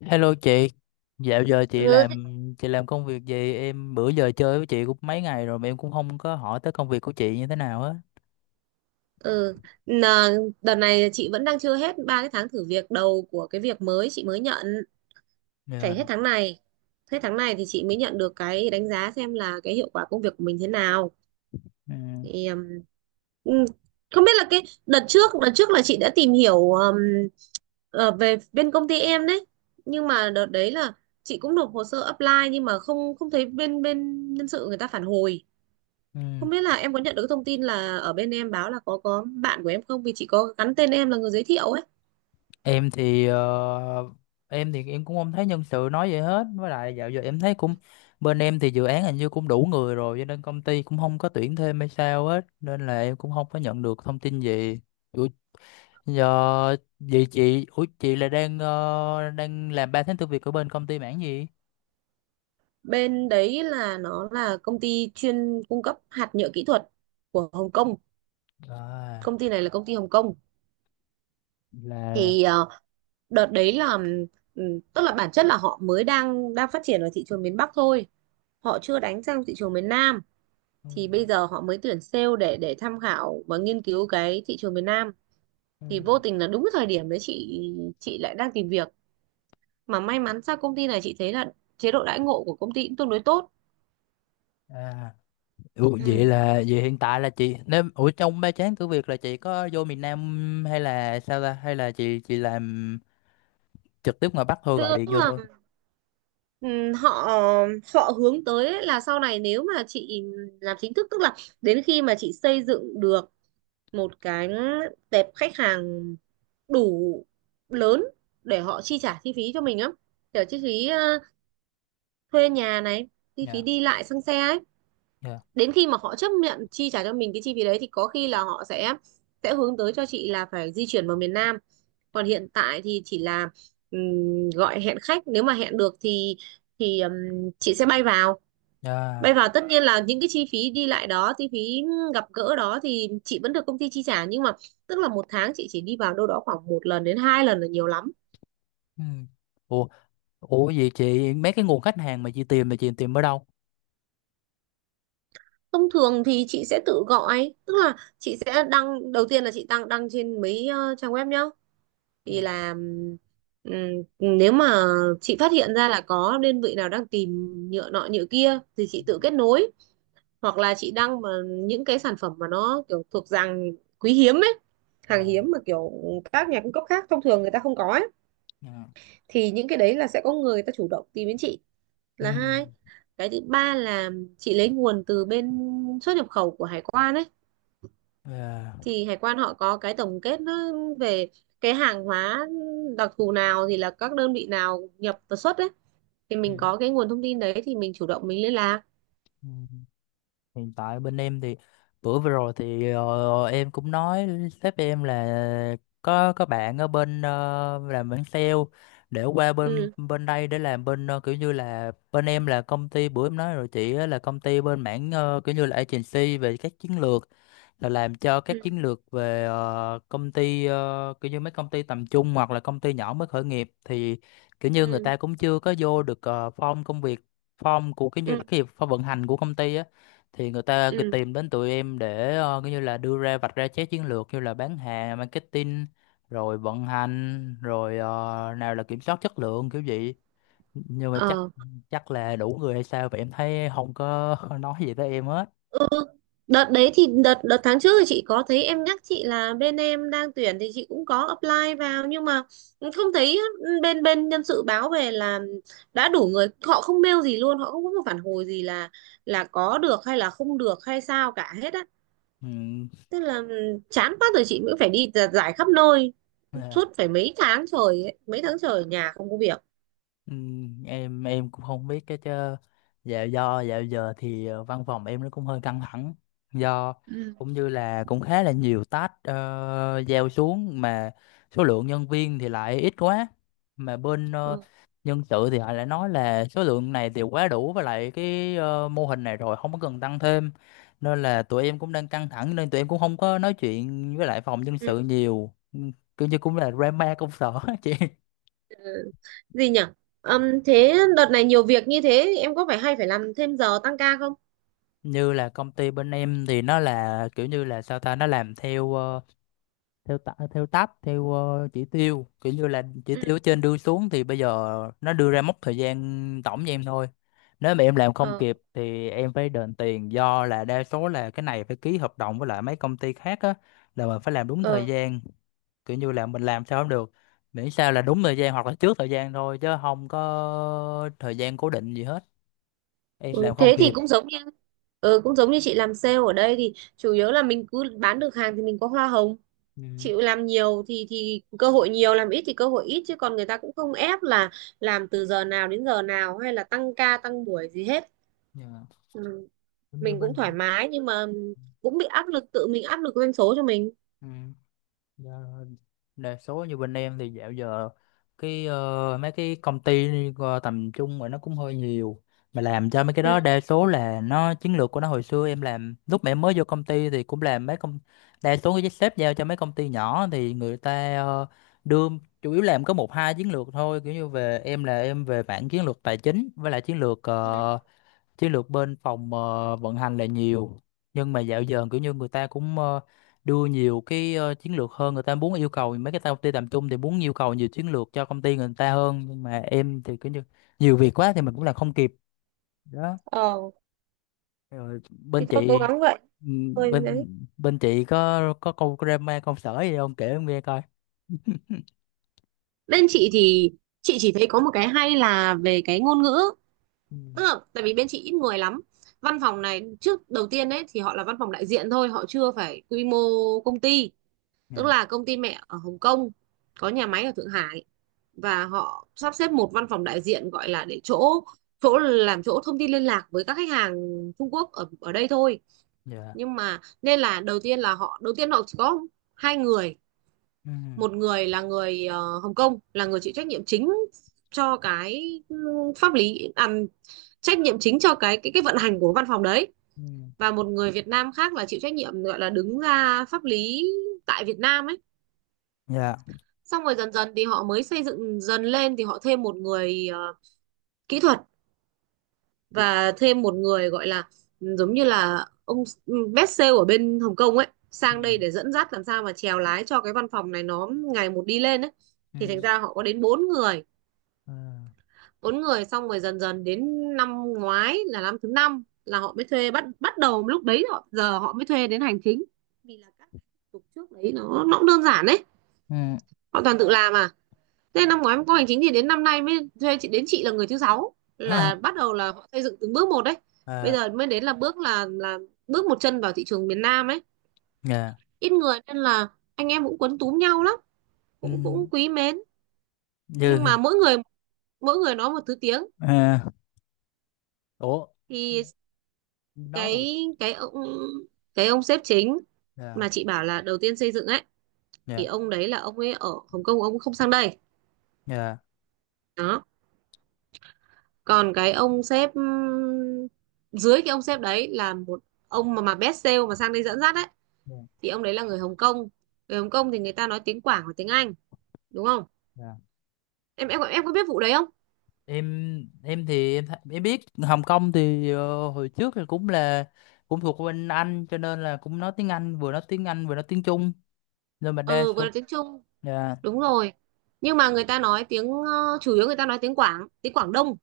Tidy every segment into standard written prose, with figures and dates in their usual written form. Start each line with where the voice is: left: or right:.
left: Hello chị, dạo giờ
right: Ừ.
left: chị làm công việc gì? Em bữa giờ chơi với chị cũng mấy ngày rồi mà em cũng không có hỏi tới công việc của chị như thế nào á.
right: Ừ. Nà, đợt này chị vẫn đang chưa hết ba cái tháng thử việc đầu của cái việc mới chị mới nhận,
left: Dạ.
right: phải hết tháng này thì chị mới nhận được cái đánh giá xem là cái hiệu quả công việc của mình thế nào.
left: Ừ.
right: Thì ừ, không biết là cái đợt trước là chị đã tìm hiểu về bên công ty em đấy, nhưng mà đợt đấy là chị cũng nộp hồ sơ apply nhưng mà không không thấy bên bên nhân sự người ta phản hồi.
left: Ừ.
right: Không biết là em có nhận được cái thông tin là ở bên em báo là có bạn của em không? Vì chị có gắn tên em là người giới thiệu ấy.
left: Em thì em thì em cũng không thấy nhân sự nói vậy hết. Với lại dạo giờ em thấy cũng bên em thì dự án hình như cũng đủ người rồi, cho nên công ty cũng không có tuyển thêm hay sao hết, nên là em cũng không có nhận được thông tin gì. Ủa, giờ vậy chị, ủa chị là đang đang làm ba tháng tư việc ở bên công ty mảng gì?
right: Bên đấy là nó là công ty chuyên cung cấp hạt nhựa kỹ thuật của Hồng Kông.
left: À.
right: Công ty này là công ty Hồng Kông.
left: Là
right: Thì đợt đấy là tức là bản chất là họ mới đang đang phát triển ở thị trường miền Bắc thôi. Họ chưa đánh sang thị trường miền Nam. Thì bây giờ họ mới tuyển sale để tham khảo và nghiên cứu cái thị trường miền Nam. Thì vô tình là đúng cái thời điểm đấy chị lại đang tìm việc, mà may mắn sao công ty này chị thấy là chế độ đãi ngộ của công ty cũng tương đối tốt.
left: à, ủa, vậy
right: Ừ.
left: là vậy hiện tại là chị, nếu ủa trong ba chán cửa Việt là chị có vô miền Nam hay là sao ta, hay là chị làm trực tiếp ngoài Bắc thôi, gọi
right: tức,
left: điện
right: tức
left: vô
right: là
left: thôi.
right: họ họ hướng tới ấy là sau này nếu mà chị làm chính thức, tức là đến khi mà chị xây dựng được một cái tệp khách hàng đủ lớn để họ chi trả chi phí cho mình á, kiểu chi phí thuê nhà này, chi phí
left: Dạ.
right: đi lại xăng xe ấy.
left: Dạ.
right: Đến khi mà họ chấp nhận chi trả cho mình cái chi phí đấy thì có khi là họ sẽ hướng tới cho chị là phải di chuyển vào miền Nam. Còn hiện tại thì chỉ là gọi hẹn khách, nếu mà hẹn được thì thì ừm, chị sẽ bay vào. Bay
left: Dạ.
right: vào tất nhiên là những cái chi phí đi lại đó, chi phí gặp gỡ đó thì chị vẫn được công ty chi trả, nhưng mà tức là một tháng chị chỉ đi vào đâu đó khoảng một lần đến hai lần là nhiều lắm.
left: Ừ. Ủa, ủa vậy chị mấy cái nguồn khách hàng mà chị tìm là chị tìm ở đâu?
right: Thông thường thì chị sẽ tự gọi, tức là chị sẽ đăng, đầu tiên là chị đăng đăng trên mấy trang web nhá. Thì
left: Dạ.
right: là nếu mà chị phát hiện ra là có đơn vị nào đang tìm nhựa nọ nhựa kia thì
left: Ừ.
right: chị tự kết nối, hoặc là chị đăng mà những cái sản phẩm mà nó kiểu thuộc dạng quý hiếm ấy, hàng
left: Dạ.
right: hiếm mà kiểu các nhà cung cấp khác thông thường người ta không có ấy,
left: Dạ.
right: thì những cái đấy là sẽ có người ta chủ động tìm đến chị,
left: Ừ.
right: là hai. Cái thứ ba là chị lấy nguồn từ bên xuất nhập khẩu của hải quan ấy.
left: Dạ.
right: Thì hải quan họ có cái tổng kết nó về cái hàng hóa đặc thù nào thì là các đơn vị nào nhập và xuất ấy, thì mình có cái nguồn thông tin đấy thì mình chủ động mình liên lạc.
left: Ừ. Hiện tại bên em thì bữa vừa rồi thì em cũng nói sếp em là có bạn ở bên làm bên sale để qua bên
right: Ừ.
left: bên đây để làm bên kiểu như là bên em, là công ty bữa em nói rồi chị á, là công ty bên mảng kiểu như là agency về các chiến lược, là làm cho
right: Ừ.
left: các chiến lược về công ty kiểu như mấy công ty tầm trung hoặc là công ty nhỏ mới khởi nghiệp thì kiểu như người
right: Ừ.
left: ta cũng chưa có vô được form công việc, form của cái
right: Ừ.
left: như cái form vận hành của công ty á, thì người ta cứ tìm đến tụi em để kiểu như là đưa ra vạch ra trái chiến lược như là bán hàng marketing rồi vận hành rồi nào là kiểm soát chất lượng kiểu vậy. Nhưng mà chắc,
right: Ừ.
left: chắc là đủ người hay sao vậy, em thấy không có nói gì tới em hết.
right: Đợt đấy thì đợt đợt tháng trước thì chị có thấy em nhắc chị là bên em đang tuyển thì chị cũng có apply vào, nhưng mà không thấy bên bên nhân sự báo về là đã đủ người, họ không mail gì luôn, họ không có một phản hồi gì là có được hay là không được hay sao cả hết á. Tức là chán quá rồi chị cũng phải đi giặt giải khắp nơi,
left: Ừ.
right: suốt phải mấy tháng trời ấy, mấy tháng trời ở nhà không có việc.
left: Ừ, em cũng không biết cái chứ. Dạo do dạo giờ thì văn phòng em nó cũng hơi căng thẳng, do
right: Ừ.
left: cũng như là cũng khá là nhiều task giao xuống mà số lượng nhân viên thì lại ít quá, mà bên
right: Ừ.
left: nhân sự thì họ lại nói là số lượng này thì quá đủ với lại cái mô hình này rồi, không có cần tăng thêm, nên là tụi em cũng đang căng thẳng nên tụi em cũng không có nói chuyện với lại phòng nhân sự nhiều. Ừ, kiểu như cũng là drama công sở chị.
right: Ừ. Gì nhỉ. Thế đợt này nhiều việc như thế em có phải hay phải làm thêm giờ tăng ca không?
left: Như là công ty bên em thì nó là kiểu như là sao ta, nó làm theo theo ta, theo tab theo chỉ tiêu, kiểu như là chỉ tiêu ở trên đưa xuống, thì bây giờ nó đưa ra mốc thời gian tổng cho em thôi. Nếu mà em làm không
right: Ừ.
left: kịp thì em phải đền tiền, do là đa số là cái này phải ký hợp đồng với lại mấy công ty khác á, là mình phải làm đúng thời
right: Ờ,
left: gian. Kiểu như là mình làm sao không được, miễn sao là đúng thời gian hoặc là trước thời gian thôi, chứ không có thời gian cố định gì hết. Em
right: ừ,
left: làm không
right: thế thì
left: kịp.
right: cũng giống như chị làm sale ở đây thì chủ yếu là mình cứ bán được hàng thì mình có hoa hồng,
left: Ừ.
right: chịu làm nhiều thì cơ hội nhiều, làm ít thì cơ hội ít, chứ còn người ta cũng không ép là làm từ giờ nào đến giờ nào hay là tăng ca tăng buổi gì hết.
left: Dạ.
right: Ừ,
left: Cũng như
right: mình cũng thoải
left: bên.
right: mái nhưng mà cũng bị áp lực, tự mình áp lực doanh số cho mình.
left: Ừ. Dạ, đa số như bên em thì dạo giờ cái mấy cái công ty tầm trung rồi nó cũng hơi nhiều, mà làm cho mấy cái đó
right: Ừ.
left: đa số là nó chiến lược của nó. Hồi xưa em làm lúc mà em mới vô công ty thì cũng làm mấy công, đa số cái sếp giao cho mấy công ty nhỏ thì người ta đưa chủ yếu làm có một hai chiến lược thôi, kiểu như về em là em về mảng chiến lược tài chính với lại chiến lược
right: Ừ.
left: chiến lược bên phòng vận hành là nhiều. Nhưng mà dạo giờ kiểu như người ta cũng đưa nhiều cái chiến lược hơn, người ta muốn yêu cầu mấy cái công ty tầm trung thì muốn yêu cầu nhiều chiến lược cho công ty người ta hơn, nhưng mà em thì kiểu như nhiều việc quá thì mình cũng làm không kịp đó.
right: Ờ,
left: Rồi bên
right: thôi cố
left: chị,
right: gắng vậy.
left: ừ,
right: Thôi đấy.
left: bên bên chị có câu drama công sở gì không kể em nghe coi?
right: Bên chị thì chị chỉ thấy có một cái hay, là về cái ngôn ngữ.
left: Ừ.
right: Tức là, tại vì bên chị ít người lắm. Văn phòng này trước, đầu tiên ấy thì họ là văn phòng đại diện thôi, họ chưa phải quy mô công ty. Tức
left: Dạ.
right: là công ty mẹ ở Hồng Kông có nhà máy ở Thượng Hải, và họ sắp xếp một văn phòng đại diện gọi là để chỗ chỗ làm chỗ thông tin liên lạc với các khách hàng Trung Quốc ở ở đây thôi.
left: Dạ.
right: Nhưng mà nên là đầu tiên là họ, đầu tiên họ chỉ có hai người.
left: Ừ.
right: Một người là người Hồng Kông, là người chịu trách nhiệm chính cho cái pháp lý à, trách nhiệm chính cho cái vận hành của văn phòng đấy,
left: Ừ.
right: và một người Việt Nam khác là chịu trách nhiệm, gọi là đứng ra pháp lý tại Việt Nam ấy.
left: Dạ.
right: Xong rồi dần dần thì họ mới xây dựng dần lên thì họ thêm một người kỹ thuật, và thêm một người gọi là giống như là ông best sale ở bên Hồng Kông ấy,
left: Ừ.
right: sang đây để dẫn dắt, làm sao mà chèo lái cho cái văn phòng này nó ngày một đi lên ấy.
left: Ừ.
right: Thì thành ra họ có đến bốn người.
left: Ờ.
right: Bốn người, xong rồi dần dần đến năm ngoái là năm thứ năm là họ mới thuê, bắt bắt đầu lúc đấy họ, giờ họ mới thuê đến hành chính, vì là các thủ tục trước đấy nó cũng đơn giản đấy,
left: Ừ.
right: họ toàn tự làm à. Thế năm ngoái có hành chính thì đến năm nay mới thuê chị, đến chị là người thứ sáu, là bắt đầu là họ xây dựng từng bước một đấy. Bây
left: À.
right: giờ mới đến là bước, là bước một chân vào thị trường miền Nam ấy.
left: Dạ.
right: Ít người nên là anh em cũng quấn túm nhau lắm,
left: Ừ.
right: cũng cũng quý mến. Nhưng mà
left: Như.
right: mỗi người, mỗi người nói một thứ tiếng.
left: À, ủa
right: Thì
left: nói một.
right: cái cái ông cái ông sếp chính
left: Dạ.
right: mà chị bảo là đầu tiên xây dựng ấy, thì
left: Dạ.
right: ông đấy là ông ấy ở Hồng Kông, ông không sang đây.
left: Dạ.
right: Đó, còn cái ông sếp, dưới cái ông sếp đấy là một ông mà best sale mà sang đây dẫn dắt ấy,
left: Dạ.
right: thì ông đấy là người Hồng Kông. Người Hồng Kông thì người ta nói tiếng Quảng và tiếng Anh, đúng không?
left: Dạ.
right: Em có biết vụ đấy không?
left: Em em biết Hồng Kông thì hồi trước thì cũng là cũng thuộc bên Anh, cho nên là cũng nói tiếng Anh, vừa nói tiếng Anh vừa nói tiếng Trung, nên mà đa
right: Ừ, vừa
left: số.
right: là tiếng Trung,
left: Dạ.
right: đúng rồi. Nhưng mà người ta nói tiếng chủ yếu người ta nói tiếng Quảng, tiếng Quảng Đông.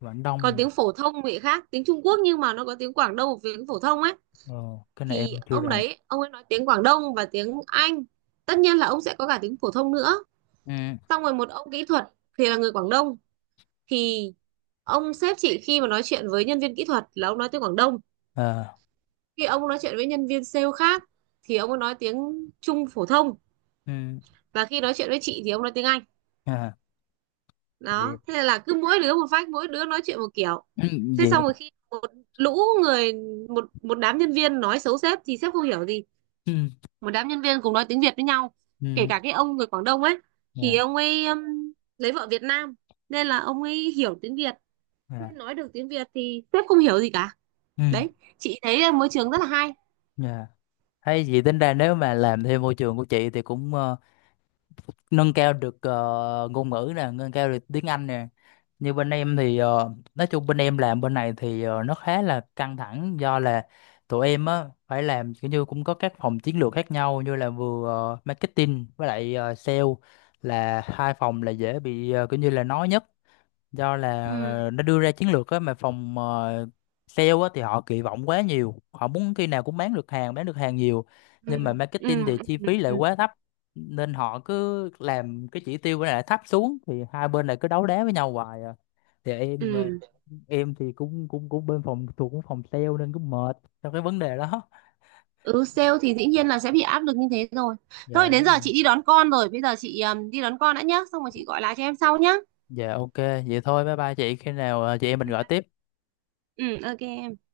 left: Quảng
right: Còn
left: Đông.
right: tiếng phổ thông thì khác tiếng Trung Quốc, nhưng mà nó có tiếng Quảng Đông và tiếng phổ thông ấy.
left: Ờ, cái này
right: Thì
left: em chưa
right: ông
left: rành.
right: đấy ông ấy nói tiếng Quảng Đông và tiếng Anh, tất nhiên là ông sẽ có cả tiếng phổ thông nữa.
left: Ừ.
right: Xong rồi một ông kỹ thuật thì là người Quảng Đông, thì ông sếp chị khi mà nói chuyện với nhân viên kỹ thuật là ông nói tiếng Quảng Đông,
left: Ờ.
right: khi ông nói chuyện với nhân viên sale khác thì ông ấy nói tiếng Trung phổ thông,
left: Ừ.
right: và khi nói chuyện với chị thì ông nói tiếng Anh.
left: À. Vậy.
right: Đó, thế là cứ mỗi đứa một phách, mỗi đứa nói chuyện một kiểu. Thế xong
left: Vậy.
right: rồi khi một lũ người, một một đám nhân viên nói xấu sếp thì sếp không hiểu gì,
left: Ừ.
right: một đám nhân viên cùng nói tiếng Việt với nhau, kể
left: Ừ.
right: cả cái ông người Quảng Đông ấy
left: Dạ.
right: thì ông ấy lấy vợ Việt Nam nên là ông ấy hiểu tiếng Việt,
left: Dạ.
right: nói được tiếng Việt, thì sếp không hiểu gì cả.
left: Ừ.
right: Đấy, chị thấy là môi trường rất là hay.
left: Dạ. Hay gì, tính ra nếu mà làm thêm môi trường của chị thì cũng nâng cao được ngôn ngữ nè, nâng cao được tiếng Anh nè. Như bên em thì nói chung bên em làm bên này thì nó khá là căng thẳng, do là tụi em á phải làm, kiểu như cũng có các phòng chiến lược khác nhau, như là vừa marketing với lại sale là hai phòng là dễ bị kiểu như là nói nhất, do là
right: Ừ.
left: nó đưa ra chiến lược á, mà phòng sale á thì họ kỳ vọng quá nhiều, họ muốn khi nào cũng bán được hàng, bán được hàng nhiều,
right: Ừ.
left: nhưng mà marketing
right: Ừ.
left: thì chi
right: Ừ.
left: phí lại
right: Ừ.
left: quá thấp, nên họ cứ làm cái chỉ tiêu lại thấp xuống thì hai bên lại cứ đấu đá với nhau hoài à. Thì em
right: Ừ.
left: em thì cũng cũng cũng bên phòng thuộc cũng phòng sale, nên cũng mệt trong cái vấn đề đó.
right: Ừ, sale thì dĩ nhiên là sẽ bị áp lực như thế rồi. Thôi
left: Dạ
right: đến
left: đúng
right: giờ
left: rồi.
right: chị đi đón con rồi, bây giờ chị đi đón con đã nhá, xong rồi chị gọi lại cho em sau nhá.
left: Dạ ok. Vậy thôi bye bye chị, khi nào chị em mình
right: Ừ.
left: gọi tiếp.
right: Ừ, ok em.